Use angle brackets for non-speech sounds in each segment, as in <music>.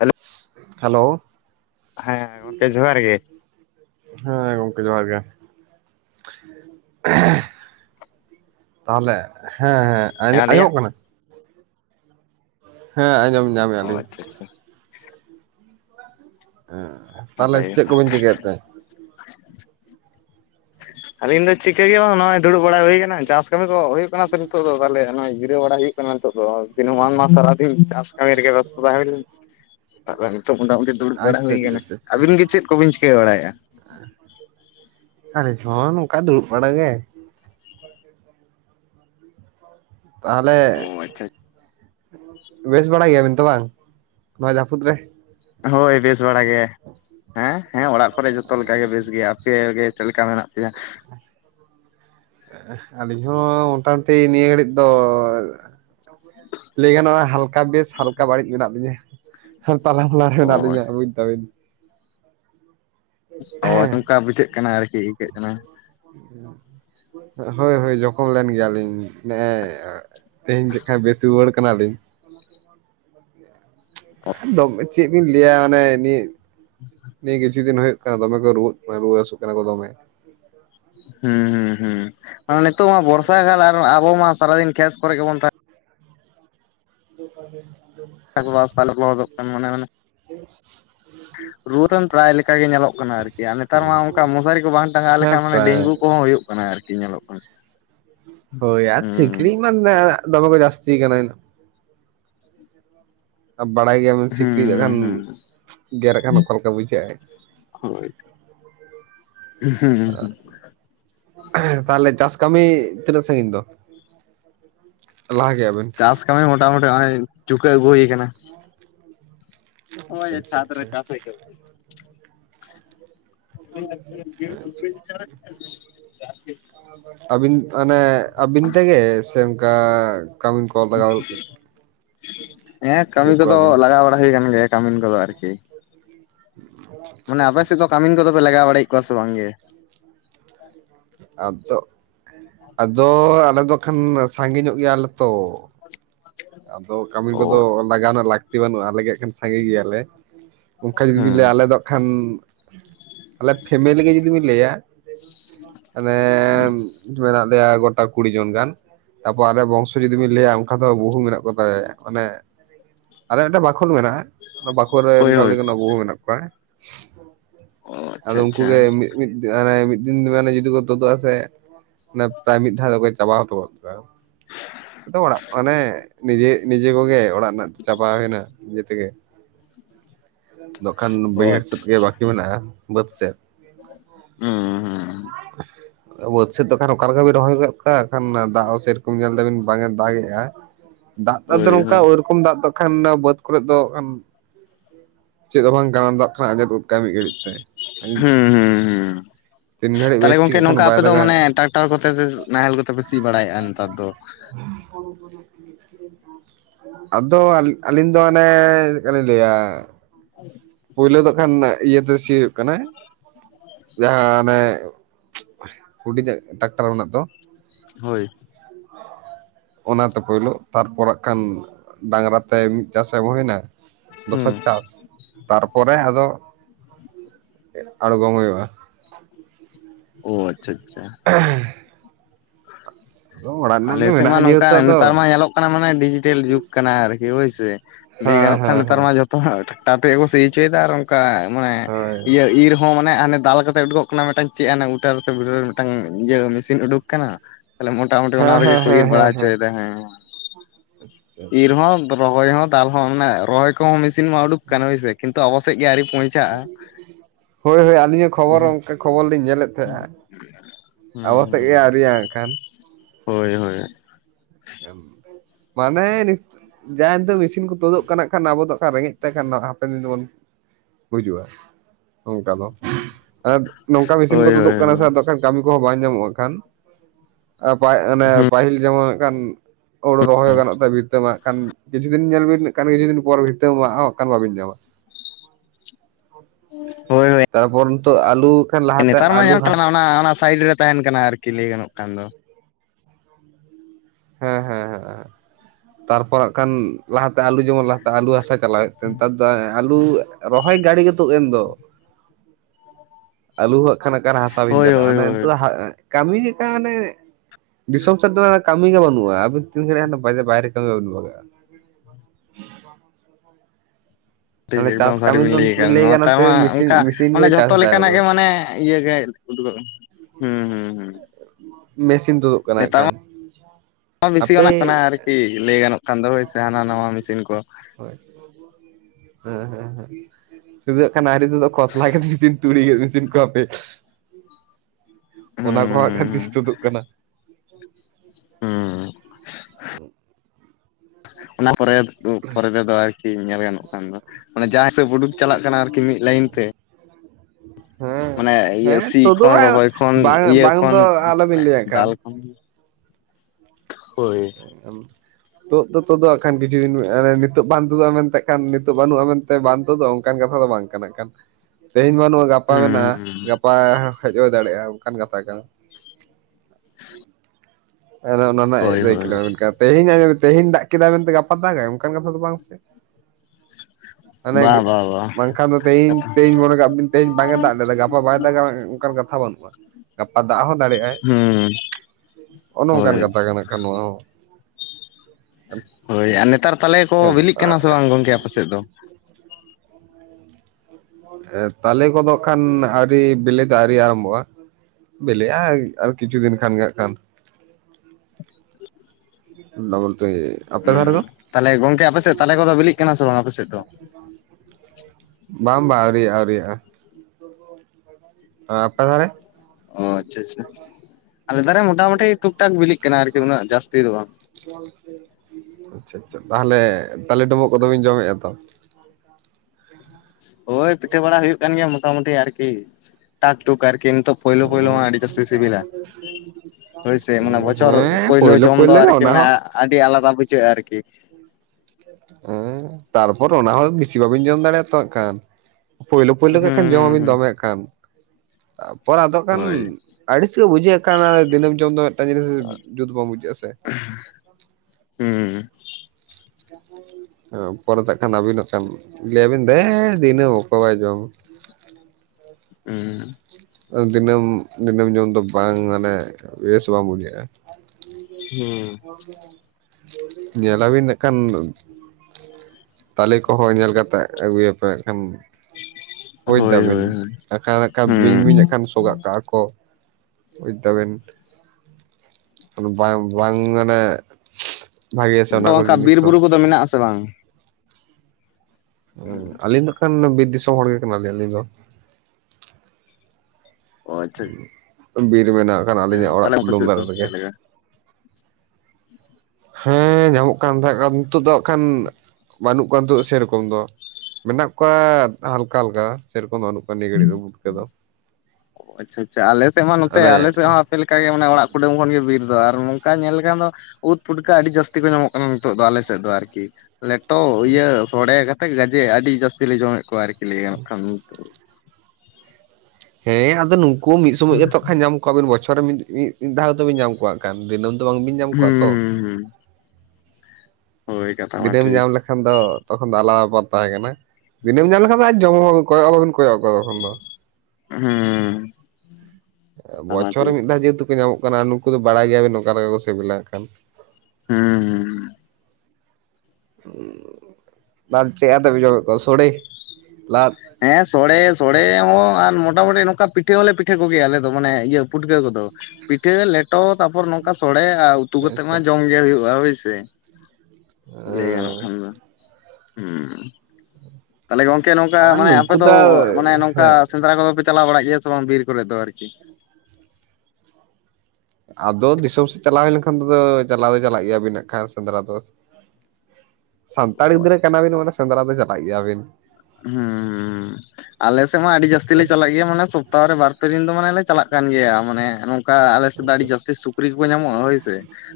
Hello hello. ᱦᱮᱸ ᱜᱚᱝᱠᱮ ᱡᱚᱦᱟᱨ ᱜᱮ ᱦᱮᱸ ᱜᱚᱝᱠᱮ ᱡᱚᱦᱟᱨ ᱜᱮ᱾ <inaudible> ᱛᱟᱦᱞᱮ ᱦᱮᱸ ᱦᱮᱸ ᱟᱸᱡᱚᱢᱚᱜ ᱠᱟᱱᱟ? ᱦᱮᱸ ᱟᱸᱡᱚᱢ ᱧᱟᱢᱮᱫᱼᱟ ᱚ ᱞᱤᱧ ᱟᱪᱪᱷᱟ ᱟᱪᱪᱷᱟ ᱾ ᱦᱮᱸ ᱛᱟᱦᱚᱞᱮ ᱱᱟᱯᱟᱭ ᱪᱮᱫ ᱠᱟᱛᱷᱟ ᱠᱚᱵᱮᱱ ᱪᱤᱠᱟᱹᱭᱮᱫ ᱛᱮ? ᱟᱹᱞᱤᱧ ᱫᱚ ᱪᱤᱠᱟᱹ ᱜᱮᱭᱟ ᱵᱟᱝ ᱱᱚᱜ-ᱚᱭ ᱫᱩᱲᱩᱵ ᱵᱟᱲᱟ ᱦᱩᱭ ᱟᱠᱟᱱᱟ ᱪᱟᱥ ᱠᱟᱹᱢᱤ ᱠᱚ ᱦᱩᱭᱩᱜ ᱠᱟᱱᱟ ᱥᱮ ᱱᱤᱛᱚᱜ ᱫᱚ ᱛᱟᱦᱮ ᱱᱚᱜᱚᱭ ᱡᱤᱨᱟᱹᱣ ᱵᱟᱲᱟ ᱦᱩᱭᱩᱜ ᱠᱟᱱᱟ ᱱᱤᱛᱚᱜ ᱫᱚ ᱫᱤᱱᱟᱹ ᱢᱟᱱ ᱢᱟ ᱥᱟᱨᱟ ᱫᱤᱱ ᱪᱟᱥ ᱠᱟᱹᱢᱤ ᱨᱮᱜᱮ ᱵᱮᱥᱛᱚ ᱛᱟᱨᱯᱚᱨᱮ ᱱᱤᱛᱚᱜ ᱢᱳᱴᱟᱢᱩᱴᱤ ᱫᱩᱲᱩᱵ ᱵᱟᱲᱟ ᱟᱪᱪᱷᱟ ᱦᱩᱭ ᱟᱪᱪᱷᱟ ᱟᱠᱟᱱᱟ ᱟᱪᱪᱷᱟ ᱾ ᱟᱹᱵᱤᱱ ᱜᱮ ᱪᱮᱫ ᱠᱚᱵᱤᱱ ᱪᱤᱠᱟᱹ ᱵᱟᱲᱟᱭᱮᱫ-ᱟ? <inaudible> ᱟᱞᱤᱧ ᱦᱚᱸ ᱱᱚᱝᱠᱟ ᱫᱩᱲᱩᱵ ᱵᱟᱲᱟ ᱜᱮ ᱾ ᱛᱟᱦᱚᱞᱮ ᱚ ᱟᱪᱪᱷᱟ <inaudible> ᱵᱮᱥ ᱵᱟᱲᱟᱭ ᱜᱮᱭᱟᱵᱤᱱ ᱛᱚ ᱵᱟᱝ ᱱᱚᱭᱟ ᱡᱟᱹᱯᱩᱫ ᱨᱮ? ᱦᱳᱭ ᱵᱮᱥ ᱵᱟᱲ ᱜᱮ ᱾ <inaudible> ᱦᱮᱸ ᱦᱮᱸ ᱚᱲᱟᱜ ᱠᱚᱨᱮ ᱡᱚᱛᱚ ᱞᱮᱠᱟ ᱜᱮ ᱵᱮᱥ ᱜᱮ, ᱟᱯᱮ ᱜᱮ ᱪᱮᱫ ᱞᱮᱠᱟ ᱢᱮᱱᱟᱜ ᱯᱮᱭᱟ <inaudible> ᱟᱹᱞᱤᱧ ᱦᱚᱸ ᱢᱚᱴᱟᱢᱩᱴᱤ ᱱᱤᱭᱟᱹ ᱜᱷᱟᱹᱲᱤᱡ ᱫᱚ ᱞᱟᱹᱭ ᱜᱟᱱᱚᱜ-ᱟ ᱦᱟᱞᱠᱟ ᱵᱮᱥ ᱦᱟᱞᱠᱟ ᱵᱟᱹᱲᱤᱡ ᱢᱮᱱᱟᱜ ᱞᱤᱧᱟ <inaudible> ᱦᱚ ᱛᱟᱞᱟ ᱢᱟᱞᱟ ᱚ ᱢᱮᱱᱟᱜ ᱞᱤᱧᱟ ᱵᱩᱧ ᱮᱫᱟᱵᱮᱱ ᱾ ᱚ ᱱᱚᱝᱠᱟ ᱵᱩᱡᱷᱟᱹᱜ ᱠᱟᱱᱟ ᱟᱨᱠᱤ ᱟᱹᱭᱠᱟᱹᱜ ᱠᱟᱱᱟ ᱾ <inaudible> ᱦᱳᱭ ᱦᱳᱭ ᱡᱚᱠᱷᱚᱢ ᱞᱮᱱ ᱜᱮᱭᱟᱞᱤᱧ ᱱᱮᱜ-ᱮ ᱛᱮᱦᱮᱧ ᱠᱷᱟᱱ ᱵᱮᱥ ᱨᱩᱣᱟᱹᱲ ᱠᱟᱱᱟᱞᱤᱧ ᱾ <inaudible> ᱫᱚᱢ ᱪᱮᱫ ᱵᱤᱱ ᱞᱟᱹᱭᱟ ᱚᱱᱮ ᱱᱤᱭᱟᱹ <inaudible> ᱱᱤᱭᱟᱹ ᱠᱤᱪᱷᱩ ᱫᱤᱱ ᱦᱩᱭᱩᱜ ᱫᱚᱢᱮ ᱠᱚ ᱨᱩᱣᱟᱹᱜ ᱠᱟᱱᱟ ᱨᱩᱣᱟᱹ ᱦᱟᱥᱩᱜ ᱠᱟᱱᱟ ᱠᱚ ᱫᱚᱢᱮ ᱾ ᱦᱩᱸ ᱦᱩᱸ ᱦᱩᱸ ᱱᱤᱛᱚᱜ ᱢᱟ ᱵᱚᱨᱥᱟ ᱠᱟᱞ ᱟᱨ ᱟᱵᱚ ᱢᱟ ᱥᱟᱨᱟᱫᱤᱱ ᱠᱷᱮᱛ ᱠᱚᱨᱮ ᱜᱮᱵᱚᱱ ᱛᱟ <unintelligible> <unintelligible> ᱢᱟᱱᱮ ᱚᱱᱮ ᱦᱮᱸ <unintelligible> ᱨᱩᱣᱟᱹ ᱯᱨᱟᱭ ᱞᱮᱠᱟ ᱜᱮ ᱧᱮᱞᱚᱜ ᱠᱟᱱᱟ ᱟᱨᱠᱤ ᱟᱨ ᱱᱮᱛᱟᱨ ᱢᱟ ᱚᱱᱠᱟ ᱢᱚᱥᱟᱨᱤ ᱠᱚ ᱵᱟᱝ ᱴᱟᱸᱜᱟᱣ ᱦᱮᱸ ᱞᱮᱠᱷᱟᱱ ᱢᱟᱱᱮ ᱯᱨᱟᱭ ᱰᱮᱝᱜᱩ ᱠᱚᱦᱚᱸ ᱦᱩᱭᱩᱜ ᱠᱟᱱᱟ ᱟᱨᱠᱤ ᱧᱮᱞᱚᱜ ᱠᱟᱱᱟ ᱾ ᱦᱳᱭ ᱟᱨ ᱥᱤᱠᱲᱤᱡ ᱢᱟ ᱫᱚᱢᱮ ᱠᱚ ᱡᱟᱹᱥᱛᱤ ᱠᱟᱱᱟ ᱾ <inaudible> ᱵᱟᱲᱟᱭ ᱜᱮᱭᱟᱢ ᱥᱤᱠᱲᱤᱡ-ᱟᱜ ᱦᱩᱸ ᱠᱷᱟᱱ ᱦᱩᱸ ᱜᱮᱨᱮᱫ ᱠᱷᱟᱱ ᱚᱠᱟ ᱞᱮᱞᱮᱠᱟ ᱵᱩᱡᱷᱟᱹᱜ ᱟᱭ ᱾ ᱦᱳᱭ ᱾ <inaudible> ᱦᱮᱸ ᱦᱮᱸ ᱾ ᱛᱟᱦᱞᱮ ᱪᱟᱥ ᱠᱟᱹᱢᱤ ᱛᱤᱱᱟᱹᱜ ᱥᱟᱺᱜᱤᱧ ᱫᱚ? <inaudible> ᱞᱟᱦᱟ ᱜᱮᱭᱟᱵᱤᱱ ᱪᱟᱥ ᱠᱟᱹᱢᱤ ᱢᱚᱴᱟ ᱢᱩᱴᱤ ᱱᱚᱜᱚᱭ ᱪᱩᱠᱟᱹ ᱟᱹᱜᱩ ᱦᱩᱭ ᱟᱠᱟᱱᱟ ᱾ ᱟᱪᱪᱷᱟ ᱚᱭᱟ ᱟᱪᱪᱷᱟ ᱪᱷᱟᱛ ᱨᱮ ᱟᱪᱪᱷᱟ ᱪᱟᱥ <unintelligible> <inaudible> ᱟᱪᱪᱷᱟ ᱟᱪᱪᱷᱟ ᱾ ᱟᱹᱵᱤᱱ ᱟᱱᱮ ᱟᱹᱵᱤᱱ ᱛᱮᱜᱮ ᱥᱮ ᱚᱱᱠᱟ ᱠᱟᱹᱢᱤ ᱠᱚ ᱞᱟᱜᱟᱣ <inaudible> ᱦᱮᱸ ᱠᱟᱹᱢᱤ ᱞᱮᱫ ᱠᱚᱫᱚ ᱠᱚᱣᱟᱵᱤᱱ ᱞᱟᱜᱟᱣ ᱵᱟᱲᱟ ᱦᱩᱭ ᱟᱠᱟᱱ ᱜᱮᱭᱟ ᱠᱟᱹᱢᱤᱱ ᱠᱚᱫᱚ ᱟᱨᱠᱤ ᱾ ᱢᱟᱱᱮ ᱟᱯᱮ ᱥᱮᱫ ᱫᱚ ᱠᱟᱹᱢᱤᱱ ᱠᱚᱫᱚᱯᱮ ᱞᱟᱜᱟᱣ ᱵᱟᱲᱟᱭᱮᱫ ᱠᱚᱣᱟ ᱥᱮ ᱵᱟᱝᱜᱮ? ᱟᱫᱚ <inaudible> ᱟᱫᱚ ᱟᱞᱮ ᱫᱚ ᱠᱷᱟᱱ ᱥᱟᱸᱜᱮ ᱧᱚᱜ ᱜᱮᱭᱟᱞᱮ ᱛᱚ ᱾ ᱟᱫᱚ ᱠᱟᱹᱢᱤᱱ ᱚ ᱠᱚᱫᱚ ᱞᱟᱜᱟᱣ ᱨᱮᱱᱟᱜ ᱞᱟᱹᱠᱛᱤ ᱵᱟᱹᱱᱩᱜ-ᱟ ᱟᱞᱮ ᱜᱮ ᱦᱟᱜ ᱠᱷᱟᱱ ᱥᱟᱸᱜᱮ ᱜᱮᱭᱟᱞᱮ ᱾ ᱚᱱᱠᱟ ᱡᱩᱫᱤ ᱦᱮᱸ ᱵᱮᱱ ᱞᱟᱹᱭᱟ ᱟᱞᱮ ᱫᱚ ᱠᱷᱟᱱ <inaudible> ᱟᱞᱮ ᱯᱷᱮᱢᱮᱞᱤ ᱜᱮ ᱡᱩᱫᱤ ᱵᱤᱱ ᱞᱟᱹᱭᱟ <inaudible> ᱟᱱᱮ ᱢᱮᱱᱟᱜ ᱞᱮᱭᱟ ᱜᱚᱴᱟ ᱠᱩᱲᱤ ᱡᱚᱱ ᱜᱟᱱ ᱾ ᱛᱟᱯᱚᱨ ᱟᱞᱮ ᱵᱚᱝᱥᱚ ᱡᱩᱫᱤᱵᱤᱱ ᱞᱟᱹᱭᱟ ᱚᱱᱠᱟ ᱫᱚ ᱵᱩᱦᱩ ᱢᱮᱱᱟᱜ ᱢᱟᱱᱮ <inaudible> ᱟᱞᱮ ᱢᱤᱫᱴᱮᱱ ᱵᱟᱠᱷᱳᱞ ᱢᱮᱱᱟᱜ-ᱟ ᱚᱱᱟ ᱵᱟᱠᱷᱳᱞ ᱨᱮ ᱦᱳᱭ ᱦᱳᱭ ᱚᱱᱠᱟᱠ ᱵᱳᱦᱩ ᱢᱮᱱᱟᱜ ᱠᱚᱣᱟ ᱾ ᱠᱚᱣᱟ ᱾ ᱚ <inaudible> ᱟᱪᱪᱷᱟ ᱟᱫᱚ ᱟᱪᱪᱷᱟ ᱩᱱᱠᱩ ᱜᱮ ᱢᱤᱫ ᱢᱤᱫ ᱢᱟᱱᱮ ᱢᱤᱫ ᱫᱤᱱ ᱢᱟᱱᱮ ᱡᱩᱫᱤ ᱠᱚ ᱛᱚᱫᱚᱜ-ᱟ ᱥᱮ ᱢᱟᱱᱮ ᱯᱨᱟᱭ ᱢᱤᱫ ᱫᱷᱟᱣ ᱫᱚᱠᱚ ᱪᱟᱵᱟ ᱦᱚᱴᱚ ᱠᱟᱜ ᱛᱟᱯᱮᱭᱟ᱾ ᱟᱫᱚ ᱚᱲᱟᱜ ᱢᱟᱱᱮ ᱱᱤᱡᱮ ᱱᱤᱡᱮ ᱠᱚᱜᱮ ᱚᱲᱟᱜ ᱨᱮᱱᱟᱜ ᱪᱟᱵᱟ ᱦᱩᱭᱱᱟ ᱱᱤᱡᱮ ᱛᱮᱜᱮ᱾ ᱫᱚ ᱠᱷᱟᱱ ᱚ ᱵᱟᱹᱭᱦᱟᱹᱲ ᱥᱮᱫ ᱜᱮ ᱟᱪᱪᱷᱟ ᱵᱟᱠᱤ ᱢᱮᱱᱟᱜᱼᱟ ᱵᱟᱹᱫᱽ ᱥᱮᱫ᱾ ᱦᱩᱸ ᱦᱩᱸ <inaudible> ᱟᱵᱟᱹᱫᱽ ᱥᱮᱫ ᱫᱚ ᱠᱷᱟᱱ ᱚᱠᱟ ᱞᱮᱠᱟ ᱵᱤᱱ ᱨᱚᱦᱚᱭ ᱜᱚᱫ ᱠᱟᱜ-ᱟ ᱠᱷᱟᱱ ᱫᱟᱜ ᱦᱚᱸ ᱥᱮᱭᱨᱚᱠᱚᱢ ᱧᱮᱞᱫᱟᱵᱤᱱ ᱵᱟᱝ ᱮ ᱫᱟᱜᱮᱜᱼᱟ, ᱫᱟᱜ ᱫᱟᱜ ᱫᱚ ᱦᱳᱭ ᱦᱳᱭ ᱱᱚᱝᱠᱟ ᱳᱭᱨᱚᱠᱚᱢ ᱫᱟᱜ ᱫᱚ ᱠᱷᱟᱱ ᱵᱟᱹᱫ ᱠᱚᱨᱮ ᱫᱚ ᱠᱷᱟᱱ ᱪᱮᱫ ᱦᱚᱸ ᱵᱟᱝ ᱠᱟᱱᱟ ᱚᱱᱟ ᱫᱚ ᱠᱷᱟᱱ ᱟᱸᱡᱮᱫ ᱜᱚᱫ ᱠᱟᱭ ᱢᱤᱫ ᱜᱷᱟᱹᱲᱤᱡ ᱛᱮ᱾ ᱦᱩᱸ ᱦᱩᱸ ᱦᱩᱸ ᱛᱤᱱ ᱜᱷᱟᱹᱲᱤᱡ ᱛᱟᱦᱞᱮ ᱵᱮᱥ ᱜᱚᱝᱠᱮ ᱴᱷᱤᱠ ᱱᱚᱝᱠᱟ ᱠᱷᱟᱱ ᱟᱯᱮ ᱵᱟᱭ ᱫᱚ ᱫᱟᱜᱟ ᱢᱟᱱᱮ ᱴᱟᱠ ᱴᱟᱨ ᱠᱚᱛᱮ ᱥᱮ ᱱᱟᱦᱮᱞ ᱠᱚᱛᱮ ᱯᱮ ᱥᱤ ᱵᱟᱲᱟᱭᱮᱫᱼᱟ ᱱᱮᱛᱟᱨ ᱫᱚ? <inaudible> ᱟᱫᱚ ᱟᱹᱞᱤᱧ ᱫᱚ ᱚᱱᱮ ᱪᱮᱫᱠᱟ ᱞᱤᱧ ᱞᱟᱹᱭᱟ, <inaudible> ᱯᱩᱭᱞᱳ ᱫᱚ ᱠᱷᱟᱱ ᱤᱭᱟᱹᱛᱮ ᱥᱤ ᱦᱩᱭᱩᱜ ᱠᱟᱱᱟ, ᱡᱟᱦᱟᱸ ᱚᱱᱮ ᱦᱩᱰᱤᱧ ᱴᱟᱠᱴᱟᱨ ᱢᱮᱱᱟᱜ ᱫᱚ᱾ ᱦᱳᱭ᱾ ᱚᱱᱟᱛᱮ ᱯᱳᱭᱞᱳ ᱛᱟᱨᱯᱚᱨ ᱦᱟᱸᱜ ᱠᱷᱟᱱ ᱰᱟᱝᱨᱟ ᱛᱮ ᱢᱤᱫ ᱪᱟᱥᱮ ᱦᱩᱭᱱᱟ, ᱫᱚᱥᱟᱨ ᱦᱩᱸ ᱪᱟᱥ, ᱛᱟᱨᱯᱚᱨᱮ ᱟᱫᱚ ᱟᱲᱜᱚᱢ ᱦᱩᱭᱩᱜᱼᱟ᱾ ᱚ ᱟᱪᱪᱷᱟ ᱪᱷᱟ᱾ <inaudible> ᱟᱫᱚ ᱚᱲᱟᱜ ᱨᱮᱱᱟᱜ ᱜᱮ ᱟᱞᱮ ᱥᱮᱫ ᱢᱟ ᱢᱮᱱᱟᱜᱼᱟ ᱡᱮᱦᱮᱛᱩ ᱱᱚᱝᱠᱟ ᱟᱫᱚ ᱱᱮᱛᱟᱨ ᱢᱟ ᱧᱮᱞᱚᱜ ᱠᱟᱱᱟ ᱢᱟᱱᱮ ᱰᱤᱡᱤᱴᱮᱞ ᱡᱩᱜᱽ ᱠᱟᱱᱟ ᱟᱨᱠᱤ ᱦᱳᱭ ᱥᱮ, ᱞᱟᱹᱭ ᱦᱮᱸ ᱜᱟᱱᱚᱜ ᱠᱷᱟᱱ ᱦᱮᱸ ᱱᱮᱛᱟᱨ ᱦᱮᱸ ᱢᱟ ᱡᱚᱛ ᱛᱟ ᱦᱟᱸᱜ ᱴᱟᱠᱴᱟᱨ ᱛᱮᱜᱮ ᱠᱚ ᱥᱤ ᱦᱚᱪᱚᱭᱮᱫᱟ ᱟᱨ ᱚᱱᱠᱟ ᱢᱟᱱᱮ ᱦᱳᱭ ᱤᱭᱟᱹ ᱤᱨ ᱦᱚᱸ ᱢᱟᱱᱮ ᱦᱟᱱᱮ ᱫᱟᱞ ᱠᱟᱛᱮ ᱩᱰᱩᱠᱚᱜ ᱠᱟᱱᱟ ᱢᱤᱫᱴᱟᱝ ᱪᱮᱫ ᱦᱟᱱᱮ ᱩᱴᱟᱨ ᱥᱮ <inaudible> ᱢᱤᱫᱴᱟᱝ ᱤᱭᱟᱹ ᱢᱮᱥᱤᱱ ᱩᱰᱩᱠ ᱟᱠᱟᱱᱟ, ᱛᱟᱦᱚᱞᱮ ᱢᱚᱴᱟᱢᱩᱴᱤ ᱦᱮᱸ ᱚᱱᱟ ᱛᱮᱜᱮ ᱦᱮᱸ ᱠᱚ ᱦᱮᱸ ᱤᱨ ᱦᱮᱸ ᱵᱟᱲᱟ ᱦᱚᱪᱚᱭᱮᱫᱟ ᱦᱮᱸ᱾ ᱟᱪᱪᱷᱟ ᱟᱪᱪᱷᱟ ᱤᱨ ᱦᱚᱸ ᱨᱚᱦᱚᱭ ᱦᱚᱸ ᱫᱟᱞ ᱦᱚᱸ ᱢᱟᱱᱮ ᱨᱚᱦᱚᱭ ᱠᱚᱦᱚᱸ ᱢᱮᱥᱤᱱ ᱢᱟ ᱩᱰᱩᱠ ᱟᱠᱟᱱᱟ ᱦᱳᱭ ᱥᱮ ᱠᱤᱱᱛᱩ ᱟᱵᱚ ᱥᱮᱫ ᱜᱮ ᱟᱹᱣᱨᱤ ᱯᱳᱣᱪᱷᱟᱜᱼᱟ ᱦᱳᱭ ᱦᱳᱭ ᱟᱹᱞᱤᱧ ᱦᱚᱸ ᱠᱷᱚᱵᱚᱨ ᱦᱩᱸ ᱚᱱᱠᱟ ᱠᱷᱚᱵᱚᱨ ᱞᱤᱧ ᱧᱮᱞᱮᱫ ᱛᱟᱦᱮᱸᱜ-ᱟ ᱟᱵᱚ ᱦᱩᱸ ᱥᱮᱫ ᱜᱮ ᱦᱩᱸ ᱟᱹᱣᱨᱤᱭᱟ ᱦᱟᱸᱜ ᱠᱷᱟᱱ᱾ ᱦᱳᱭ ᱦᱳᱭ᱾ ᱢᱟᱱᱮ ᱱᱤᱛ ᱡᱟ ᱦᱤᱛᱳᱜ ᱢᱮᱥᱤᱱ ᱠᱚ ᱛᱩᱫᱚᱜ ᱠᱟᱱᱟ ᱠᱷᱟᱱ ᱟᱵᱚᱫᱚ ᱠᱷᱟᱱ ᱨᱮᱸᱜᱮᱡ ᱛᱮ ᱠᱷᱟᱱ ᱦᱟᱯᱮᱱ ᱫᱤᱱ ᱫᱚᱵᱚᱱ ᱵᱩᱡᱩᱜᱼᱟ ᱚᱱᱠᱟ ᱫᱚ ᱟᱨ ᱱᱚᱝᱠᱟ ᱢᱮᱥᱤᱱ ᱠᱚ ᱦᱳᱭ ᱛᱩᱫᱩᱜ ᱦᱳᱭ ᱠᱟᱱᱟ ᱥᱮ ᱟᱫᱚ ᱠᱷᱟᱱ ᱠᱟᱹᱢᱤ ᱠᱚᱦᱚᱸ ᱵᱟᱝ ᱧᱟᱢᱚᱜ-ᱟ ᱠᱷᱟᱱ᱾ ᱟ ᱯᱟ ᱚᱱᱮ ᱯᱟᱹᱦᱤᱞ ᱡᱮᱢᱚᱱ ᱦᱟᱜ ᱠᱷᱟᱱ ᱦᱳᱲᱩ ᱨᱚᱦᱚᱭ ᱜᱟᱱᱚᱜ ᱛᱟᱭᱟ <inaudible> ᱢᱟ ᱦᱟᱜ ᱠᱷᱟᱱ ᱠᱤᱪᱷᱩ ᱫᱤᱱ ᱧᱮᱞᱵᱤᱱᱱ ᱠᱷᱟᱱ ᱠᱤᱪᱷᱩ ᱫᱤᱱ ᱯᱚᱨ ᱵᱷᱤᱛᱟᱹ ᱢᱟᱜ ᱦᱚᱸ ᱠᱷᱟᱱ ᱵᱟᱵᱤᱱ ᱧᱟᱢᱟ᱾ ᱦᱳᱭ ᱦᱳᱭ᱾ ᱛᱟᱨᱯᱚᱨ ᱱᱤᱛᱳᱜ ᱟᱞᱩ ᱠᱷᱟᱱ ᱞᱟᱦᱟᱛᱮ ᱱᱮᱛᱟᱨ ᱢᱟ ᱟᱞᱩ <inaudible> ᱦᱟᱥ ᱚᱱᱟ ᱚᱱᱟ ᱥᱟᱭᱤᱰ ᱨᱮ ᱛᱟᱦᱮᱱ ᱠᱟᱱᱟ ᱟᱨᱠᱤ ᱞᱟᱹᱭ ᱜᱟᱱᱚᱜ ᱠᱷᱟᱱ ᱫᱚ᱾ ᱦᱮᱸ ᱦᱮᱸ ᱦᱮᱸ ᱛᱟᱨᱯᱚᱨ ᱦᱟᱠᱷᱟᱱ ᱞᱟᱦᱟᱛᱮ ᱟᱞᱩ ᱡᱮᱢᱚᱱ ᱞᱟᱦᱟᱛᱮ ᱟᱞᱩ ᱦᱟᱥᱟ ᱪᱟᱞᱟᱣ ᱦᱩᱭᱩᱜ ᱛᱟᱦᱮᱱ ᱱᱮᱛᱟᱨ ᱫᱚ ᱟᱞᱩ ᱨᱚᱦᱚᱭ ᱜᱟᱲᱤ ᱜᱮ ᱛᱩᱫ ᱮᱱ ᱫᱚ᱾ ᱟᱞᱩ ᱦᱚᱸ ᱦᱟᱜ ᱠᱷᱟᱱ ᱚᱠᱟᱨᱮ ᱦᱟᱥᱟ ᱵᱤᱱ ᱦᱳᱭ ᱪᱟᱞᱟᱜᱼᱟ ᱦᱳᱭ ᱟᱱᱮ ᱦᱳᱭ ᱞᱟᱦᱟ ᱠᱟᱹᱢᱤ ᱞᱮᱠᱟ ᱟᱱᱮ ᱫᱤᱥᱚᱢ ᱥᱮᱫ ᱫᱚ ᱢᱟᱱᱮ ᱠᱟᱹᱢᱤ ᱜᱮ ᱵᱟᱹᱱᱩᱜᱼᱟ ᱟᱵᱤᱱ ᱛᱤᱱ ᱜᱷᱟᱲᱤᱡ ᱦᱟᱱᱮ ᱵᱟᱡᱟ ᱵᱟᱭᱨᱮ ᱠᱟᱹᱢᱤ ᱵᱟᱵᱤᱱ ᱵᱟᱜᱟᱜ-ᱟ᱾ ᱴᱷᱤᱠ ᱢᱟᱱᱮ ᱮᱠᱫᱚᱢ ᱪᱟᱥ ᱥᱟᱹᱨᱤ ᱠᱟᱹᱢᱤ ᱵᱤᱱ ᱫᱚ ᱞᱟᱹᱭ ᱱᱤᱛᱚᱜ ᱫᱚ ᱟᱠᱟᱜ-ᱟ ᱜᱟᱱᱚᱜ ᱱᱮᱛᱟᱨ ᱛᱮ ᱢᱟ ᱚᱱᱠᱟ ᱢᱮᱥᱤᱱ ᱢᱮᱥᱤᱱ ᱚᱱᱮ ᱠᱚᱭ ᱪᱟᱥ ᱡᱷᱚᱛᱚ ᱮᱫᱟ ᱞᱮᱠᱟᱱᱟᱜ ᱟᱫᱚ ᱜᱮ ᱢᱟᱱᱮ ᱤᱭᱟᱹ ᱜᱮ ᱩᱰᱩᱜᱚᱜ ᱠᱟᱱᱟ ᱦᱩᱸ ᱦᱩᱸ ᱦᱩᱸ᱾ ᱢᱮᱥᱤᱱ ᱛᱩᱫᱩᱜ ᱠᱟᱱᱟᱜ ᱦᱟᱸᱜ ᱠᱷᱟᱱ᱾ ᱵᱟᱝ ᱵᱮᱥᱤ ᱟᱯᱮ ᱜᱟᱱᱚᱜ ᱠᱟᱱᱟ ᱟᱨᱠᱤ ᱞᱟᱹᱭ ᱜᱟᱱᱚᱜ ᱠᱷᱟᱱ ᱫᱚ ᱦᱳᱭ ᱥᱮ ᱦᱟᱱᱟ ᱱᱟᱣᱟ ᱢᱮᱥᱤᱱ ᱠᱚ᱾ ᱦᱳᱭ ᱦᱮᱸ ᱦᱮᱸ ᱦᱮᱸ᱾ ᱥᱩᱫᱩ ᱦᱟᱸᱜᱠᱷᱟᱱ ᱟᱣᱟᱤ ᱛᱩᱫᱩ-ᱟ ᱠᱷᱚᱥᱞᱟ ᱜᱮᱫ ᱢᱮᱤᱥᱤᱱ ᱛᱩᱲᱤ ᱜᱮᱫ ᱢᱮᱤᱥᱤᱱ ᱠᱚ ᱦᱟᱯᱮ᱾ ᱚᱱᱟ ᱠᱚ ᱦᱟᱸᱜ ᱠᱷᱟᱱ ᱦᱩᱸ ᱛᱤᱥ ᱛᱩᱫᱩᱜ ᱠᱟᱱᱟ᱾ ᱦᱩᱸ᱾ <inaudible> ᱚᱱᱟ ᱯᱚᱨᱮ ᱯᱚᱨᱮ ᱛᱮᱫᱚ ᱟᱨᱠᱤ ᱧᱮᱞ ᱜᱟᱱᱚᱜ ᱠᱷᱟᱱ ᱫᱚ᱾ ᱚᱱᱮ ᱡᱟᱦᱟᱸ ᱦᱤᱥᱟᱹᱵ ᱩᱰᱩᱠ ᱪᱟᱞᱟᱜ ᱠᱟᱱᱟ ᱟᱨᱠᱤ ᱢᱤᱫ ᱞᱟᱭᱤᱱ ᱛᱮ <unintelligible> ᱢᱟᱱᱮ ᱤᱭᱟᱹ ᱦᱮᱸ ᱥᱤ ᱠᱷᱚᱱ, ᱛᱩᱫᱩᱜᱼᱟ ᱨᱚᱦᱚᱭ ᱠᱷᱚᱱ, ᱵᱟᱝ ᱤᱭᱟᱹ ᱵᱟᱝ ᱫᱚ ᱠᱷᱚᱱ ᱟᱞᱚᱵᱤᱱ ᱞᱟᱹᱭᱟᱜ ᱠᱷᱟᱱ ᱫᱟᱞ ᱦᱳᱭ᱾ ᱛᱳᱫ ᱫᱚ ᱛᱳᱫᱚᱜ-ᱟ ᱦᱟᱜ ᱠᱷᱟᱱ ᱠᱤᱪᱷᱩ ᱫᱤᱱ ᱟᱱᱮ ᱱᱤᱛᱚᱜ ᱵᱟᱝ ᱛᱩᱫᱩᱜ-ᱟ ᱢᱮᱱᱛᱮ ᱟᱠᱷᱟᱱ ᱱᱤᱛᱚᱜ ᱵᱟᱹᱱᱩᱜ-ᱟ ᱢᱮᱱ ᱥᱮ ᱵᱟᱝ ᱛᱳᱫᱚᱜ-ᱟ ᱚᱱᱠᱟᱱ ᱠᱟᱛᱷᱟ ᱫᱚ ᱵᱟᱝ ᱠᱟᱱᱟ ᱠᱟᱱ ᱦᱟᱜ ᱠᱷᱟᱱ᱾ ᱛᱮᱦᱮᱧ ᱵᱟᱹᱱᱩᱜᱼᱟ ᱜᱟᱯᱟ ᱢᱮᱱᱟᱜᱼᱟ ᱦᱩᱸ ᱜᱟᱯᱟ ᱦᱮᱡ ᱦᱚ ᱫᱟᱲᱮᱜᱼᱟ ᱚᱱᱠᱟᱱ ᱠᱟᱛᱷᱟ ᱠᱟᱱᱟ᱾ ᱟᱫᱚ ᱚᱱᱟ ᱨᱮᱱᱟᱜ ᱦᱳᱭ ᱦᱳᱭ <unintelligible> ᱢᱮᱱᱠᱷᱟᱱ ᱛᱮᱦᱮᱧᱟᱜ ᱧᱮᱞᱢᱮ ᱛᱮᱦᱧ ᱫᱟᱜ ᱠᱮᱫᱟᱭ ᱢᱮᱱᱛᱮ ᱜᱟᱯᱟ ᱫᱟᱜᱟᱭ ᱚᱱᱠᱟᱱ ᱠᱟᱛᱷᱟ ᱫᱚ ᱵᱟᱝ ᱥᱮ᱾ ᱵᱟ ᱚᱱᱟᱜᱮ᱾ ᱵᱟ ᱵᱟ ᱵᱟᱝᱠᱷᱟᱱ ᱫᱚ ᱛᱮᱦᱤᱧ ᱛᱮᱦᱤᱧ ᱢᱚᱱᱮ ᱠᱟᱜ ᱵᱤᱱ ᱛᱮᱦᱤᱧ ᱵᱟᱝᱮ ᱫᱟᱜ ᱞᱮᱫᱟ, ᱜᱟᱯᱟ ᱵᱟᱭ ᱫᱟᱜᱟ ᱚᱱᱠᱟᱱ ᱠᱟᱛᱷᱟ ᱵᱟᱹᱱᱩᱜᱼᱟ᱾ ᱜᱟᱯᱟ ᱫᱟᱜ ᱦᱚᱸ ᱫᱟᱲᱮᱜ-ᱟᱭ᱾ ᱦᱩᱸ ᱚᱱᱚ ᱦᱳᱭ ᱚᱱᱠᱟᱱ ᱠᱟᱛᱷᱟ ᱠᱟᱱᱟ ᱱᱟᱠᱷᱟᱱ ᱦᱟᱜ ᱠᱷᱟᱱ ᱱᱚᱣᱟ ᱦᱚ᱾ ᱦᱳᱭ ᱟᱨ ᱱᱮᱛᱟᱨ ᱛᱟᱞᱮ ᱠᱚ ᱦᱮᱸ ᱵᱤᱞᱤᱜ ᱠᱟᱱᱟ ᱥᱮ ᱵᱟᱝ ᱜᱚᱢᱠᱮ ᱟᱯᱮ ᱥᱮᱫ ᱫᱚ? ᱮ ᱛᱟᱞᱮ ᱠᱚᱫᱚ ᱟᱠᱷᱟᱱ ᱟᱹᱣᱨᱤ ᱵᱮᱞᱮ ᱫᱚ ᱟᱹᱣᱨᱤ ᱟᱨᱚᱢᱵᱚᱜ-ᱟ᱾ ᱵᱮᱞᱮ-ᱟ ᱟᱨ ᱠᱤᱪᱷᱩ ᱫᱤᱱ ᱠᱷᱟᱱ ᱜᱮ ᱦᱟᱜ ᱠᱷᱟᱱ᱾ <inaudible> ᱰᱚᱵᱚᱞ ᱯᱮᱜᱮ᱾ ᱦᱩᱸ ᱦᱩᱸ᱾ ᱛᱟᱦᱞᱮ ᱜᱚᱝᱠᱮ ᱟᱯᱮ ᱥᱮᱫ ᱛᱟᱞᱮ ᱠᱚᱫᱚ ᱵᱤᱞᱤᱜ ᱠᱟᱱᱟ ᱥᱮ ᱵᱟᱝ ᱟᱯᱮ ᱥᱮᱫ ᱫᱚ? <inaudible> ᱵᱟᱝ ᱵᱟᱝ ᱟᱹᱣᱨᱤ ᱟᱹᱣᱨᱤᱭᱟᱜ-ᱟ᱾ <inaudible> ᱟ ᱟᱯᱮ ᱫᱷᱟᱨᱮ? ᱚ ᱟᱪᱪᱷᱟ ᱟᱪᱪᱷᱟ ᱟᱞᱮ ᱫᱷᱟᱨᱮ ᱢᱚᱴᱟᱢᱩᱴᱤ ᱴᱩᱠ-ᱴᱟᱠ ᱵᱤᱞᱤᱜ ᱠᱟᱱᱟ ᱟᱨᱠᱤ ᱩᱱᱟᱹᱜ ᱡᱟᱹᱥᱛᱤ ᱫᱚ ᱵᱟᱝ᱾ ᱟᱪᱪᱷᱟ ᱟᱪᱪᱷᱟ᱾ ᱛᱟᱦᱞᱮ ᱛᱟᱞᱮ ᱰᱩᱸᱵᱩᱜ ᱠᱚᱫᱚ ᱵᱤᱱ ᱡᱚᱢᱮᱫ-ᱟ ᱛᱚ᱾ <inaudible> ᱦᱳᱭ ᱯᱤᱴᱷᱟᱹ ᱵᱟᱲᱟ ᱦᱩᱭᱩᱜ ᱠᱟᱱ ᱜᱮᱭᱟ ᱢᱚᱴᱟᱢᱩᱴᱤ ᱟᱨᱠᱤ ᱴᱟᱠ-ᱴᱩᱠ ᱟᱨᱠᱤ ᱱᱤᱛᱚ᱾ ᱯᱳᱭᱞᱳ ᱯᱳᱞᱳ ᱛᱚ ᱢᱟ ᱟᱹᱰᱤ ᱡᱟᱹᱥᱛᱤ ᱥᱤᱵᱤᱞᱟ, ᱦᱳᱭ ᱥᱮ ᱢᱟᱱᱮ ᱵᱚᱪᱷᱚᱨ ᱦᱮᱸ ᱯᱳᱭᱞᱳ ᱡᱚᱢ ᱫᱚ ᱜᱮ ᱟᱨᱠᱤ ᱚᱱᱟ ᱢᱟᱱᱮ ᱟ ᱦᱚᱸ ᱟᱹᱰᱤ ᱟᱞᱟᱫᱟ ᱵᱩᱡᱷᱟᱹᱜ-ᱟ ᱟᱨᱠᱤ᱾ ᱦᱮᱸ ᱛᱟᱨᱯᱚᱨ ᱚᱱᱟ ᱦᱚᱸ ᱵᱮᱥᱤ ᱵᱟᱵᱤᱱ ᱡᱚᱢ ᱫᱟᱲᱮᱜ-ᱟ ᱟᱛᱚ ᱦᱟᱜᱠᱷᱟᱱ᱾ ᱯᱳᱭᱞᱳ ᱯᱳᱭᱞᱳ ᱦᱩᱸ ᱫᱚ ᱦᱟᱠᱷᱟᱱ ᱡᱚᱢ ᱢᱟᱵᱤᱧ ᱦᱩᱸ ᱫᱚᱢᱮ ᱦᱟᱜᱠᱷᱟᱱ᱾ ᱛᱟᱨᱯᱚᱨ ᱟᱫᱚ ᱦᱟᱜᱠᱷᱟᱱ ᱦᱳᱭ ᱟᱹᱲᱤᱥ ᱜᱮ ᱵᱩᱡᱷᱟᱹᱜ ᱦᱟᱠᱷᱟᱱᱟ ᱟᱫᱚ ᱫᱤᱱᱟᱹᱢ ᱡᱚᱢ ᱫᱚ ᱢᱤᱫᱴᱟᱝ ᱡᱤᱱᱤᱥ ᱡᱩᱛ ᱵᱟᱝ ᱵᱩᱡᱷᱟᱹᱜᱼᱟ ᱥᱮ᱾ ᱦᱩᱸ ᱯᱚᱨᱮ ᱛᱮ ᱦᱟᱸᱜ ᱠᱷᱟᱱ ᱟᱹᱵᱤᱱ ᱦᱟᱸᱜ ᱠᱷᱟᱱ ᱞᱟᱹᱭ ᱟᱵᱤᱱ ᱫᱮ ᱫᱤᱱᱟᱹᱢ ᱚᱠᱚᱭ ᱵᱟᱭ ᱡᱚᱢᱟ᱾ ᱦᱩᱸ᱾ ᱫᱤᱱᱟᱹᱢ ᱫᱤᱱᱟᱹᱢ ᱡᱚᱢ ᱫᱚ ᱵᱟᱝ ᱢᱟᱱᱮ ᱵᱮᱥ ᱵᱟᱝ ᱵᱩᱡᱷᱟᱹᱜ-ᱟ᱾ ᱦᱩᱸ ᱧᱮᱞᱟᱱᱤᱱ ᱱᱟᱠᱷᱟᱱ ᱛᱟᱞᱮ ᱠᱚᱦᱚᱸ ᱧᱮᱞ ᱠᱟᱛᱮᱜ ᱟᱹᱜᱩᱭᱟᱯᱮ ᱱᱟᱠᱷᱟᱱ᱾ ᱵᱩᱡᱽ ᱦᱳᱭ ᱫᱟᱵᱤᱱ ᱦᱳᱭ ᱦᱳᱭ ᱵᱟᱠᱷᱟᱡ ᱱᱟᱠᱷᱟᱱ ᱦᱩᱸ ᱥᱚᱜᱟᱜ ᱠᱟᱜ-ᱟ ᱠᱚ, ᱵᱩᱡᱽ ᱫᱟᱵᱤᱱ᱾ ᱵᱟᱝ ᱵᱟᱝ ᱢᱟᱱᱮ ᱵᱷᱟᱜᱤ ᱟᱥᱮ ᱚᱱᱟ ᱠᱚ ᱚᱱᱠᱟ ᱡᱤᱱᱤᱥ ᱵᱤᱨ ᱛᱚᱼᱼ ᱵᱩᱨᱩ ᱠᱚᱫᱚ ᱢᱮᱱᱟᱜ ᱟᱥᱮ ᱵᱟᱝ? ᱦᱩᱸ ᱟᱹᱞᱤᱧ ᱫᱚ ᱠᱷᱟᱱ ᱵᱤᱨ ᱫᱤᱥᱚᱢ ᱦᱚᱲ ᱜᱮ ᱠᱟᱱᱟ ᱞᱤᱧ ᱟᱹᱞᱤᱧ ᱫᱚ᱾ ᱚ ᱟᱪᱪᱷᱟ ᱵᱤᱨ ᱢᱮᱱᱟᱜ ᱠᱷᱟᱱ ᱟᱪᱪᱷᱟ ᱟᱹᱞᱤᱧᱟᱜ ᱚᱲᱟᱜ ᱛᱟᱦᱚᱞᱮ ᱟᱯᱮ ᱠᱩᱰᱟᱹᱢ ᱥᱮᱫ ᱫᱷᱟᱨᱮ ᱫᱚ ᱨᱮᱜᱮ᱾ ᱪᱮᱫ ᱞᱮᱠᱟ? <inaudible> ᱦᱮᱸ ᱧᱟᱢᱚᱜ ᱠᱟᱱ ᱛᱟᱦᱮᱸ ᱠᱟᱱ ᱱᱤᱛᱚᱜ ᱫᱚ ᱦᱟᱜ ᱠᱷᱟᱱ ᱵᱟᱹᱱᱩᱜ ᱠᱚᱣᱟ ᱱᱤᱛᱚᱜ ᱥᱮᱨᱚᱠᱚᱢ ᱫᱚᱼᱼ ᱢᱮᱱᱟᱜ ᱠᱚᱣᱟ ᱦᱟᱞᱠᱟ ᱦᱟᱞᱠᱟ ᱥᱮᱨᱚᱠᱚᱢ ᱫᱚ ᱵᱟᱹᱱᱩᱜ ᱠᱚᱣᱟ ᱱᱤᱭᱟᱹ ᱜᱷᱟᱹᱲᱤᱡ ᱫᱚ ᱵᱩᱴᱠᱟᱹ ᱫᱚ᱾ ᱟᱪᱪᱷᱟ ᱟᱪᱪᱷᱟ ᱟᱞᱮ ᱥᱮᱫ ᱢᱟ ᱱᱚᱛᱮ ᱢᱟᱱᱮ ᱟᱞᱮ ᱥᱮᱫ ᱦᱚᱸ ᱟᱯᱮ ᱞᱮᱠᱟ ᱜᱮ ᱢᱟᱱᱮ ᱚᱲᱟᱜ ᱠᱩᱰᱟᱹᱢ ᱠᱷᱚᱱ ᱜᱮ ᱵᱤᱨ ᱫᱚ ᱟᱨᱼᱼ ᱚᱱᱠᱟ ᱧᱮᱞ ᱞᱮᱠᱷᱟᱱ ᱫᱚ ᱩᱫ ᱯᱩᱴᱠᱟ ᱟᱹᱰᱤ ᱡᱟᱹᱥᱛᱤ ᱠᱚ ᱧᱟᱢᱚᱜ ᱠᱟᱱᱟ ᱱᱤᱛᱚᱜ ᱫᱚ ᱟᱞᱮ ᱥᱮᱫ ᱫᱚ ᱟᱨ ᱠᱤ᱾ ᱞᱮᱴᱚ ᱤᱭᱟᱹ ᱥᱚᱲᱮ ᱠᱟᱛᱮ ᱜᱟᱡᱮ ᱟᱹᱰᱤ ᱡᱟᱹᱥᱛᱤ ᱞᱮ ᱡᱚᱢ ᱮᱫ ᱠᱚᱣᱟ ᱟᱨᱠᱤ ᱞᱟᱹᱭ ᱜᱟᱱᱚᱜ ᱠᱷᱟᱱ᱾ ᱦᱮᱸ ᱟᱫᱚ ᱱᱩᱠᱩ ᱢᱤᱫ ᱥᱚᱢᱚᱭ ᱜᱮᱛᱚ ᱠᱷᱟᱡ ᱧᱟᱢ ᱠᱚᱣᱟ ᱵᱤᱱ ᱵᱚᱪᱷᱚᱨ ᱨᱮ ᱢᱤᱫ ᱫᱷᱟᱣ ᱫᱚ ᱵᱤᱱ ᱧᱟᱢ ᱠᱚᱣᱟ ᱦᱟᱸᱜ ᱠᱷᱟᱱ ᱫᱤᱱᱟᱹᱢᱼᱼ ᱫᱚ ᱵᱟᱝ ᱵᱤᱱ ᱧᱟᱢ ᱠᱚᱣᱟ ᱦᱩᱸ ᱛᱚ᱾ ᱦᱩᱸ ᱦᱩᱸ᱾ ᱦᱳᱭ ᱠᱟᱛᱷᱟ ᱢᱟ ᱵᱤᱫᱟᱹᱭ ᱮᱢ ᱴᱷᱤᱠ ᱧᱟᱢ ᱞᱮᱠᱷᱟᱱ ᱫᱚ ᱛᱚᱠᱷᱚᱱ ᱫᱚ ᱟᱞᱟᱫᱟ ᱵᱮᱯᱟᱨ ᱛᱟᱦᱮᱸ ᱠᱟᱱᱟ᱾ ᱫᱤᱱᱹᱢ ᱧᱟᱢ ᱞᱮᱠᱷᱟᱱ ᱫᱚ ᱟᱨ ᱡᱚᱢ ᱦᱚᱸ ᱠᱚᱭᱚᱜ ᱦᱚᱸ ᱵᱟᱵᱤᱱ ᱠᱚᱭᱚᱜ ᱟᱠᱚᱣᱟ ᱛᱚᱠᱷᱚᱱ ᱫᱚ᱾ ᱦᱩᱸ ᱠᱟᱛᱷᱟ ᱢᱟ ᱵᱚᱪᱷᱚᱨ ᱨᱮ ᱴᱷᱤᱠ ᱢᱤᱫ ᱫᱷᱟᱣ ᱡᱮᱦᱮᱛᱩ ᱠᱚ ᱧᱟᱢᱚᱜ ᱾ ᱠᱟᱱᱟ ᱱᱩᱠᱩ ᱫᱚ ᱵᱟᱲᱟᱭ ᱜᱮᱭᱟ ᱵᱤᱱ ᱚᱠᱟ ᱞᱮᱠᱟ ᱠᱚ ᱥᱤᱵᱤᱞᱟ ᱦᱟᱸᱜ ᱠᱷᱟᱱ᱾ ᱦᱩᱸ ᱦᱩᱸ ᱦᱩᱸ᱾ ᱟᱨ ᱪᱮᱫ ᱟᱛᱮᱫ ᱵᱤᱱ ᱡᱚᱢᱞᱮᱫ ᱠᱚᱣᱟ ᱥᱚᱲᱮ, ᱞᱟᱫ? ᱦᱮᱸ ᱥᱚᱲᱮ ᱥᱚᱲᱮ ᱦᱚᱸ ᱟᱨ ᱢᱚᱴᱟ ᱢᱩᱴᱤ ᱱᱚᱝᱠᱟ ᱯᱤᱴᱷᱟᱹ ᱦᱚᱸᱞᱮ ᱯᱤᱴᱷᱟᱹ ᱠᱚ ᱜᱮᱭᱟ ᱟᱞᱮ ᱫᱚ ᱢᱟᱱᱮ ᱤᱭᱟᱹ ᱯᱩᱴᱠᱟᱹ ᱠᱚᱫᱚ᱾ ᱯᱤᱴᱷᱟᱹ ᱞᱮᱴᱚ ᱛᱟᱯᱚᱨ ᱱᱚᱝᱠᱟ ᱥᱚᱲᱮ ᱟᱨ ᱩᱛᱩ ᱠᱟᱛᱮᱜ ᱢᱟ ᱟᱪᱪᱷᱟ ᱡᱚᱢ ᱜᱮ ᱦᱩᱭᱩᱜᱼᱟ ᱦᱳᱭ ᱥᱮ᱾ ᱞᱟᱹᱭ ᱜᱟᱱᱚᱜ ᱦᱮᱸ ᱠᱷᱟᱱ ᱫᱚ ᱦᱩᱸ᱾ ᱛᱟᱦᱞᱮ ᱜᱚᱝᱠᱮ ᱱᱚᱝᱠᱟ ᱟᱨ ᱢᱟᱱᱮ ᱟᱯᱮ ᱱᱩᱠᱩ ᱫᱚ ᱢᱟᱱᱮ ᱱᱚᱝᱠᱟᱼᱼ ᱥᱮᱸᱫᱽᱨᱟ ᱠᱚᱫᱚ ᱯᱮ ᱪᱟᱞᱟᱣ ᱵᱟᱲᱟᱜ ᱜᱮᱭᱟ ᱥᱮ ᱵᱟᱝ ᱵᱤᱨ ᱠᱚᱨᱮ ᱫᱚ ᱟᱨᱠᱤ᱾ ᱟᱫᱚ ᱫᱤᱥᱚᱢ ᱥᱮᱫ ᱪᱟᱞᱟᱣ ᱦᱩᱭ ᱞᱮᱱᱠᱷᱟᱱ ᱛᱮᱫᱚ ᱪᱟᱞᱟᱣ ᱫᱚ ᱪᱟᱞᱟᱜ ᱜᱮᱭᱟ ᱵᱤᱱᱟᱜ ᱠᱷᱟᱱ ᱥᱮᱸᱫᱽᱨᱟ ᱫᱚ᱾ ᱥᱟᱱᱛᱟᱲ ᱚ ᱜᱤᱫᱽᱨᱟᱹ ᱟᱪᱪᱷᱟ ᱠᱟᱱᱟ ᱵᱤᱱ ᱢᱟᱱᱮ ᱥᱮᱸᱫᱽᱨᱟ ᱫᱚ ᱪᱟᱞᱟᱜ ᱜᱮᱭᱟ ᱵᱤᱱ᱾ ᱦᱩᱸ ᱦᱩᱸ ᱦᱩᱸ᱾ ᱟᱞᱮ ᱥᱮᱫ ᱢᱟ ᱟᱹᱰᱤ ᱡᱟᱹᱥᱛᱤ ᱞᱮ ᱪᱟᱞᱟᱜ ᱜᱮᱭᱟ ᱢᱟᱱᱮ ᱥᱚᱯᱛᱟ ᱦᱚ ᱵᱟᱨ ᱯᱮ ᱫᱤᱱ ᱫᱚ ᱢᱟᱱᱮ ᱞᱮ ᱪᱟᱞᱟᱜ ᱠᱟᱱ ᱜᱮᱭᱟ ᱢᱟᱱᱮᱼᱼ ᱚᱱᱠᱟ ᱟᱞᱮ ᱥᱮᱫ ᱫᱚ ᱟᱹᱰᱤ ᱟᱪᱪᱷᱟ ᱡᱟᱹᱥᱛᱤ ᱥᱩᱠᱨᱤ ᱠᱚᱠᱚ ᱧᱟᱢᱚᱜᱼᱟ ᱦᱳᱭ ᱥᱮ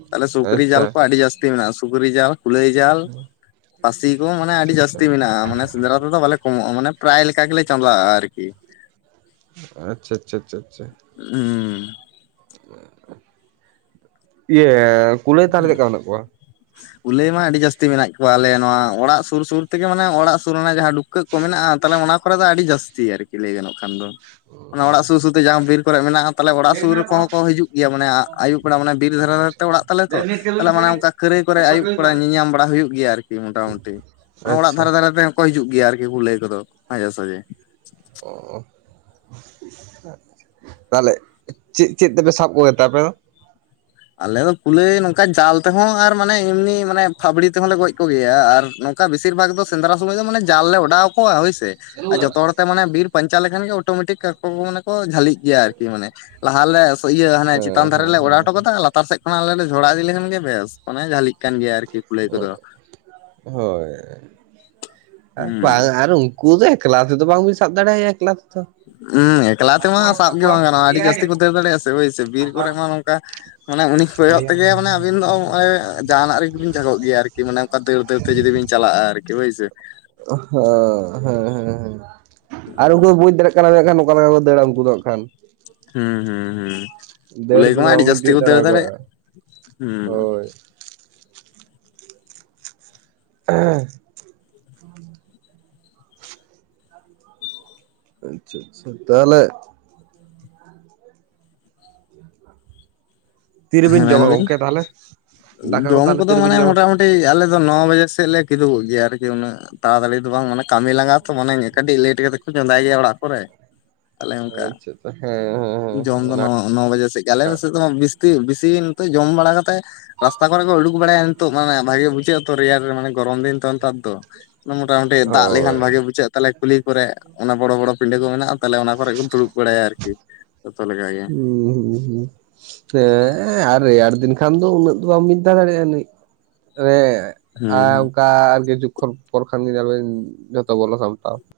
ᱛᱟᱦᱚᱞᱮ ᱥᱩᱠᱨᱤ ᱟᱪᱪᱷᱟ ᱡᱟᱞ ᱠᱚ ᱟᱹᱰᱤ ᱡᱟᱹᱥᱛᱤᱼᱼ ᱡᱟᱹᱥᱛᱤ ᱢᱮᱱᱟᱜᱼᱟ ᱥᱩᱠᱨᱤ ᱡᱟᱞ ᱠᱩᱞᱟᱹᱭ ᱡᱟᱞ ᱯᱟᱹᱥᱤ ᱠᱚ ᱢᱟᱱᱮ ᱟᱹᱰᱤ ᱟᱪᱪᱷᱟ ᱡᱟᱹᱥᱛᱤ ᱢᱮᱱᱟᱜᱼᱟ ᱢᱟᱱᱮ ᱥᱮᱸᱫᱽᱨᱟᱼᱼ ᱯᱩᱨᱟᱹ ᱫᱚ ᱵᱟᱞᱮ ᱠᱚᱢᱚᱜᱼᱟ ᱢᱟᱱ ᱯᱨᱟᱭ ᱞᱮᱠᱟ ᱜᱮᱞᱮ ᱪᱟᱞᱟᱜᱼᱟ ᱟᱨ ᱠᱤ᱾ ᱟᱪᱪᱷᱟ ᱟᱪᱪᱷᱟ ᱟᱪᱪᱷᱟ ᱟᱪᱪᱷᱟ᱾ ᱦᱩᱸ᱾ ᱤᱭᱟᱹ ᱠᱩᱞᱟᱹᱭ ᱛᱟᱦᱞᱮ ᱪᱮᱫ ᱞᱮᱠᱟ ᱢᱮᱱᱟᱜ ᱠᱚᱣᱟ᱾ ᱠᱩᱞᱟᱹᱭ ᱢᱟ ᱟᱹᱰᱤ ᱡᱟᱹᱥᱛᱤ ᱢᱮᱱᱟᱜ ᱠᱚᱣᱟ ᱟᱞᱮ ᱱᱚᱣᱟ ᱚᱲᱟᱜ ᱥᱩᱨ ᱥᱩᱨ ᱛᱮᱜᱮ ᱢᱟᱱᱮ ᱚᱲᱟᱜ ᱥᱩᱨ ᱨᱮᱱᱟᱜ ᱡᱟᱦᱟᱸ ᱞᱩ᱾ ᱴᱩᱢᱠᱟᱹᱭ ᱠᱚ ᱢᱮᱱᱟᱜᱼᱟ ᱛᱟᱦᱞᱮ ᱚᱱᱟ ᱠᱚᱨᱮ ᱫᱚ ᱟᱹᱰᱤ ᱡᱟᱹᱥᱛᱤ ᱟᱨᱠᱤ ᱞᱟᱹᱭ ᱜᱟᱱᱚᱜ ᱠᱷᱟᱱ ᱫᱚ᱾ ᱚᱱᱟ ᱚᱲᱟᱜ ᱥᱩᱨ ᱥᱩᱨ ᱛᱮ ᱡᱟᱦᱟᱸ ᱵᱤᱨ ᱠᱚᱨᱮ ᱢᱮᱱᱟᱜᱼᱟ᱾ ᱛᱟᱦᱚᱞᱮ ᱚᱲᱟᱜ ᱥᱩᱨ ᱠᱚᱦᱚᱸ ᱠᱚ ᱦᱤᱡᱩᱜ ᱜᱮᱭᱟ ᱢᱟᱱᱮ ᱟᱹᱭᱩᱵ ᱵᱮᱲᱟ ᱢᱟᱱᱮ ᱵᱤᱨ ᱫᱷᱟᱨᱮ ᱫᱷᱟᱨᱮ ᱟᱪᱪᱷᱟ ᱛᱮ ᱟᱪᱪᱷᱟ ᱚᱲᱟᱜ᱾ ᱛᱟᱞᱮ ᱛᱚ ᱛᱟᱦᱞᱮ ᱢᱟᱱᱮ ᱚᱱᱠᱟ ᱠᱷᱟᱹᱨᱟᱹᱭ ᱠᱚᱨᱮ ᱟᱹᱭᱩᱵ ᱵᱮᱲᱟ ᱧᱮᱞ ᱧᱟᱢ ᱵᱟᱲᱟ ᱦᱩᱭᱩᱜ ᱜᱮᱭᱟ ᱟᱨᱠᱤ ᱢᱚᱴᱟ ᱢᱩᱴᱤ ᱚᱲᱟᱜ ᱟᱪᱪᱷᱟ ᱫᱷᱟᱨᱮ ᱫᱷᱟᱨᱮ᱾ ᱱᱚᱝᱠᱟ ᱛᱮᱦᱚᱸ ᱠᱚ ᱦᱤᱡᱩᱜ ᱜᱮᱭᱟ ᱟᱨᱠᱤ ᱠᱩᱞᱟᱹᱭ ᱠᱚᱫᱚ ᱢᱟᱡᱷᱮ ᱥᱟᱡᱷᱮ᱾ ᱚᱼᱼ ᱛᱟᱦᱚᱞᱮ ᱪᱮᱫ ᱪᱮᱫ ᱛᱮᱯᱮ ᱥᱟᱵ ᱠᱚ ᱜᱮᱛᱮ ᱟᱯᱮ ᱫᱚ? ᱟᱞᱮ ᱫᱚ ᱠᱩᱞᱟᱹᱭ ᱱᱚᱝᱠᱟ ᱡᱟᱞ ᱛᱮᱦᱚᱸ ᱟᱨ ᱢᱟᱱᱮ ᱮᱢᱱᱤ ᱢᱟᱱᱮ ᱯᱷᱟᱵᱽᱲᱤ ᱛᱮᱦᱚᱸ ᱞᱮ ᱜᱚᱡᱼᱼ ᱠᱚ ᱜᱮᱭᱟ ᱟᱨ ᱱᱚᱝᱠᱟ ᱵᱮᱥᱤᱨ ᱵᱷᱟᱜᱽ ᱫᱚ ᱥᱮᱸᱫᱽᱨᱟ ᱥᱚᱢᱚᱭ ᱫᱚ ᱡᱟᱞ ᱞᱮ ᱚᱰᱟᱣ ᱟᱠᱚᱣᱟ ᱦᱚᱭ ᱥᱮ ᱟᱨ ᱡᱚᱛᱚ ᱦᱚᱲᱼᱼ ᱚᱱᱠᱟ ᱢᱟᱱᱮ ᱵᱤᱨ ᱯᱟᱧᱪᱟᱣ ᱞᱮᱠᱷᱟᱱ ᱜᱮ ᱚᱴᱳᱢᱮᱴᱤᱠ ᱟᱠᱚ ᱢᱟᱱᱮ ᱠᱚ ᱡᱷᱟᱹᱞᱤᱜ ᱜᱮᱭᱟ ᱟᱨᱠᱤ ᱢᱟᱱᱮ ᱞᱟᱦᱟ ᱞᱮ ᱮᱥᱮᱫᱟ᱾ ᱤᱭᱟᱹ ᱦᱟᱱᱮ ᱪᱮᱛᱟᱱ ᱦᱮᱸ ᱫᱷᱟᱨᱮ ᱦᱮᱸ ᱞᱮ ᱚᱰᱟᱣ ᱦᱮᱸ ᱦᱚᱴᱚ ᱠᱟᱫᱟ ᱟᱨ ᱞᱟᱛᱟᱨ ᱥᱮᱫ ᱠᱷᱚᱱ ᱟᱞᱮ ᱞᱮ ᱡᱷᱚᱲᱟ ᱤᱫᱤ ᱞᱮᱠᱷᱟᱱ ᱜᱮ ᱵᱮᱥ ᱢᱟᱱᱮ ᱡᱷᱟᱹᱞᱤ ᱠᱟᱱ ᱜᱮᱭᱟᱭ ᱟᱨᱠᱤ ᱠᱩᱞᱟᱹᱭ ᱠᱚᱫᱚ ᱾ ᱦᱳᱭ ᱵᱟᱝ ᱟᱨ ᱩᱱᱠᱩ ᱫᱚ ᱮᱠᱞᱟ ᱛᱮᱫᱚ ᱵᱟᱝ ᱵᱤᱱ ᱥᱟᱵ ᱫᱟᱲᱮ ᱭᱟᱭᱟ ᱮᱠᱞᱟ ᱛᱮᱫᱚ᱾ ᱦᱮᱸ ᱮᱠᱞᱟ ᱛᱮᱢᱟ ᱥᱟᱵ ᱜᱮ ᱵᱟᱝ ᱜᱟᱱᱚᱜᱼᱟ ᱟᱹᱰᱤ ᱡᱟᱹᱥᱛᱤ ᱠᱚ ᱫᱟᱹᱲ ᱫᱟᱲᱮᱭᱟᱜᱼᱟ ᱥᱮ ᱦᱳᱭ ᱥᱮ ᱵᱤᱨ ᱠᱚᱨᱮ ᱢᱟ ᱱᱚᱝᱠᱟ ᱢᱟᱱᱮ ᱩᱱᱤ ᱠᱚᱭᱚᱜ ᱛᱮᱜᱮ ᱢᱟᱱᱮ ᱟᱵᱤᱱ ᱫᱚ ᱱᱚᱜ-ᱚᱭ ᱡᱟᱦᱟᱸᱱᱟᱜ ᱜᱮᱵᱤᱱ ᱡᱷᱟᱜᱚᱜ ᱜᱮᱭᱟ ᱟᱨᱠᱤ ᱢᱟᱱᱮ ᱚᱱᱠᱟ ᱫᱟᱹᱲ ᱫᱟᱹᱲ ᱛᱮ ᱡᱩᱫᱤ ᱵᱤᱱ ᱪᱟᱞᱟᱜᱼᱟ ᱟᱨᱠᱤ ᱦᱳᱭ ᱥᱮ᱾ ᱦᱚᱸ ᱦᱮᱸ ᱦᱮᱸ ᱟᱨ ᱩᱱᱠᱩ ᱵᱩᱡᱽ ᱫᱟᱲᱮᱭᱟᱜ ᱠᱟᱱᱟ ᱢᱮᱱᱠᱟᱷᱟᱱ ᱚᱠᱟ ᱞᱮᱠᱟ ᱠᱚ ᱫᱟᱹᱲᱟ ᱩᱱᱠᱩ ᱫᱚ ᱦᱟᱸᱜ ᱠᱷᱟᱱ ᱾ ᱦᱩᱸ ᱦᱩᱸ ᱦᱩᱸ ᱫᱟᱹᱲ ᱠᱩᱞᱟᱹᱭ ᱛᱮᱫᱚ ᱠᱚᱢᱟ ᱟᱹᱰᱤ ᱵᱟᱝᱵᱤᱱ ᱡᱟᱹᱥᱛᱤ ᱠᱚ ᱛᱤᱭᱳᱜ ᱫᱟᱹᱲ ᱫᱟᱲᱮᱭᱟᱜ᱾ ᱫᱟᱲᱮᱭᱟᱠᱚᱣᱟ ᱦᱩᱸ ᱦᱳᱭ <unintelligible> <unintelligible> ᱛᱟᱦᱚᱞᱮ ᱦᱮᱸ ᱛᱤᱨᱮᱵᱤᱱ ᱡᱚᱢᱟ ᱢᱮᱱᱵᱤᱱ ᱜᱚᱝᱠᱮ ᱛᱟᱦᱚᱞᱮ ᱫᱟᱠᱟ ᱠᱚ ᱡᱚᱢ ᱛᱟᱦᱚᱞᱮ ᱠᱚᱫᱚ ᱛᱤᱨᱮᱵᱤᱱ ᱢᱟᱱᱮ ᱡᱚᱢᱟ ᱢᱚᱴᱟᱢᱩᱴᱤ ᱠᱟᱹᱴᱤᱡ ᱟᱞᱮ ᱫᱚ ᱱᱚ ᱵᱟᱡᱮ ᱥᱮᱫ ᱞᱮ ᱠᱤᱫᱩᱜᱚᱜ ᱜᱮᱭᱟ, ᱟᱨᱠᱤ ᱩᱱᱟᱹᱜ ᱛᱟᱲᱟᱛᱟᱲᱤ ᱫᱚ ᱵᱟᱝ ᱢᱟᱱᱮ ᱠᱟᱹᱢᱤ ᱞᱟᱸᱜᱟ ᱛᱚ ᱢᱟᱱᱮ ᱠᱟᱹᱴᱤᱡ ᱞᱮᱴ ᱠᱟᱛᱮᱫ ᱠᱚ ᱪᱚᱸᱫᱟᱭ ᱜᱮᱭᱟ ᱚᱲᱟᱜ ᱠᱚᱨᱮ, ᱟᱞᱮ ᱚᱱᱠᱟ ᱟᱪᱪᱷᱟ ᱟᱪᱪᱷᱟ ᱦᱮᱸ ᱦᱮᱸ ᱦᱮᱸ ᱡᱚᱢ ᱫᱚ ᱚᱱᱟ ᱱᱚ ᱱᱚ ᱵᱟᱡᱮ ᱥᱮᱫ ᱜᱮᱞᱮ ᱢᱮ ᱥᱮ ᱫᱚ ᱢᱟ ᱵᱤᱥ ᱵᱤᱥᱤ ᱱᱤᱛᱚᱜ ᱡᱚᱢ ᱵᱟᱲᱟ ᱠᱟᱛᱮ ᱨᱟᱥᱛᱟ ᱠᱚᱨᱮ ᱠᱚ ᱩᱰᱩᱠ ᱵᱟᱲᱟᱭᱟ ᱱᱤᱛᱚᱜ ᱢᱟᱱᱮ ᱵᱷᱟᱜᱮ ᱵᱩᱡᱷᱟᱹᱜᱼᱟ ᱛᱚ ᱨᱮᱭᱟᱲ ᱨᱮ ᱢᱟᱱᱮ ᱜᱚᱨᱚᱢ ᱫᱤᱱ ᱛᱚ ᱱᱮᱛᱟᱨ ᱫᱚ᱾ ᱢᱚᱴᱟᱢᱩᱴᱤ ᱫᱟᱜ ᱞᱮᱠᱷᱟᱱ ᱦᱳᱭ ᱵᱷᱟᱜᱮ ᱵᱩᱡᱷᱟᱹᱜ ᱛᱟᱦᱚᱞᱮ ᱠᱩᱞᱤ ᱠᱚᱨᱮ ᱚᱱᱟ ᱵᱚᱲᱚ ᱵᱚᱲᱚ ᱯᱤᱸᱰᱟᱹ ᱢᱮᱱᱟᱜ ᱛᱟᱦᱚᱞᱮ ᱚᱱᱟ ᱠᱚᱨᱮ ᱫᱩᱲᱩᱵ ᱵᱟᱲᱟᱭᱟ ᱟᱨᱠᱤ ᱡᱚᱛᱚ ᱞᱮᱠᱟᱜ ᱜᱮ ᱾ ᱦᱩᱸ ᱦᱩᱸ ᱦᱩᱸ ᱦᱮᱸ ᱟᱨ ᱨᱮᱭᱟᱲ ᱫᱤᱱ ᱠᱷᱟᱱ ᱫᱚ ᱩᱱᱟᱹᱜ ᱫᱚ ᱵᱟᱢ ᱵᱤᱱ ᱛᱟᱦᱮᱸ ᱫᱟᱲᱮᱭᱟᱜᱼᱟ ᱡᱟᱱᱤᱡ ᱦᱮᱸ ᱦᱩᱸ ᱦᱩᱸ᱾ ᱚᱱᱠᱟ ᱟᱨ ᱠᱤᱪᱷᱩ ᱠᱷᱚᱱ ᱯᱚᱨᱠᱷᱟᱱ ᱜᱮᱵᱮᱱ ᱡᱚᱛᱚ ᱵᱚᱞᱚ ᱥᱟᱢᱴᱟᱣ ᱾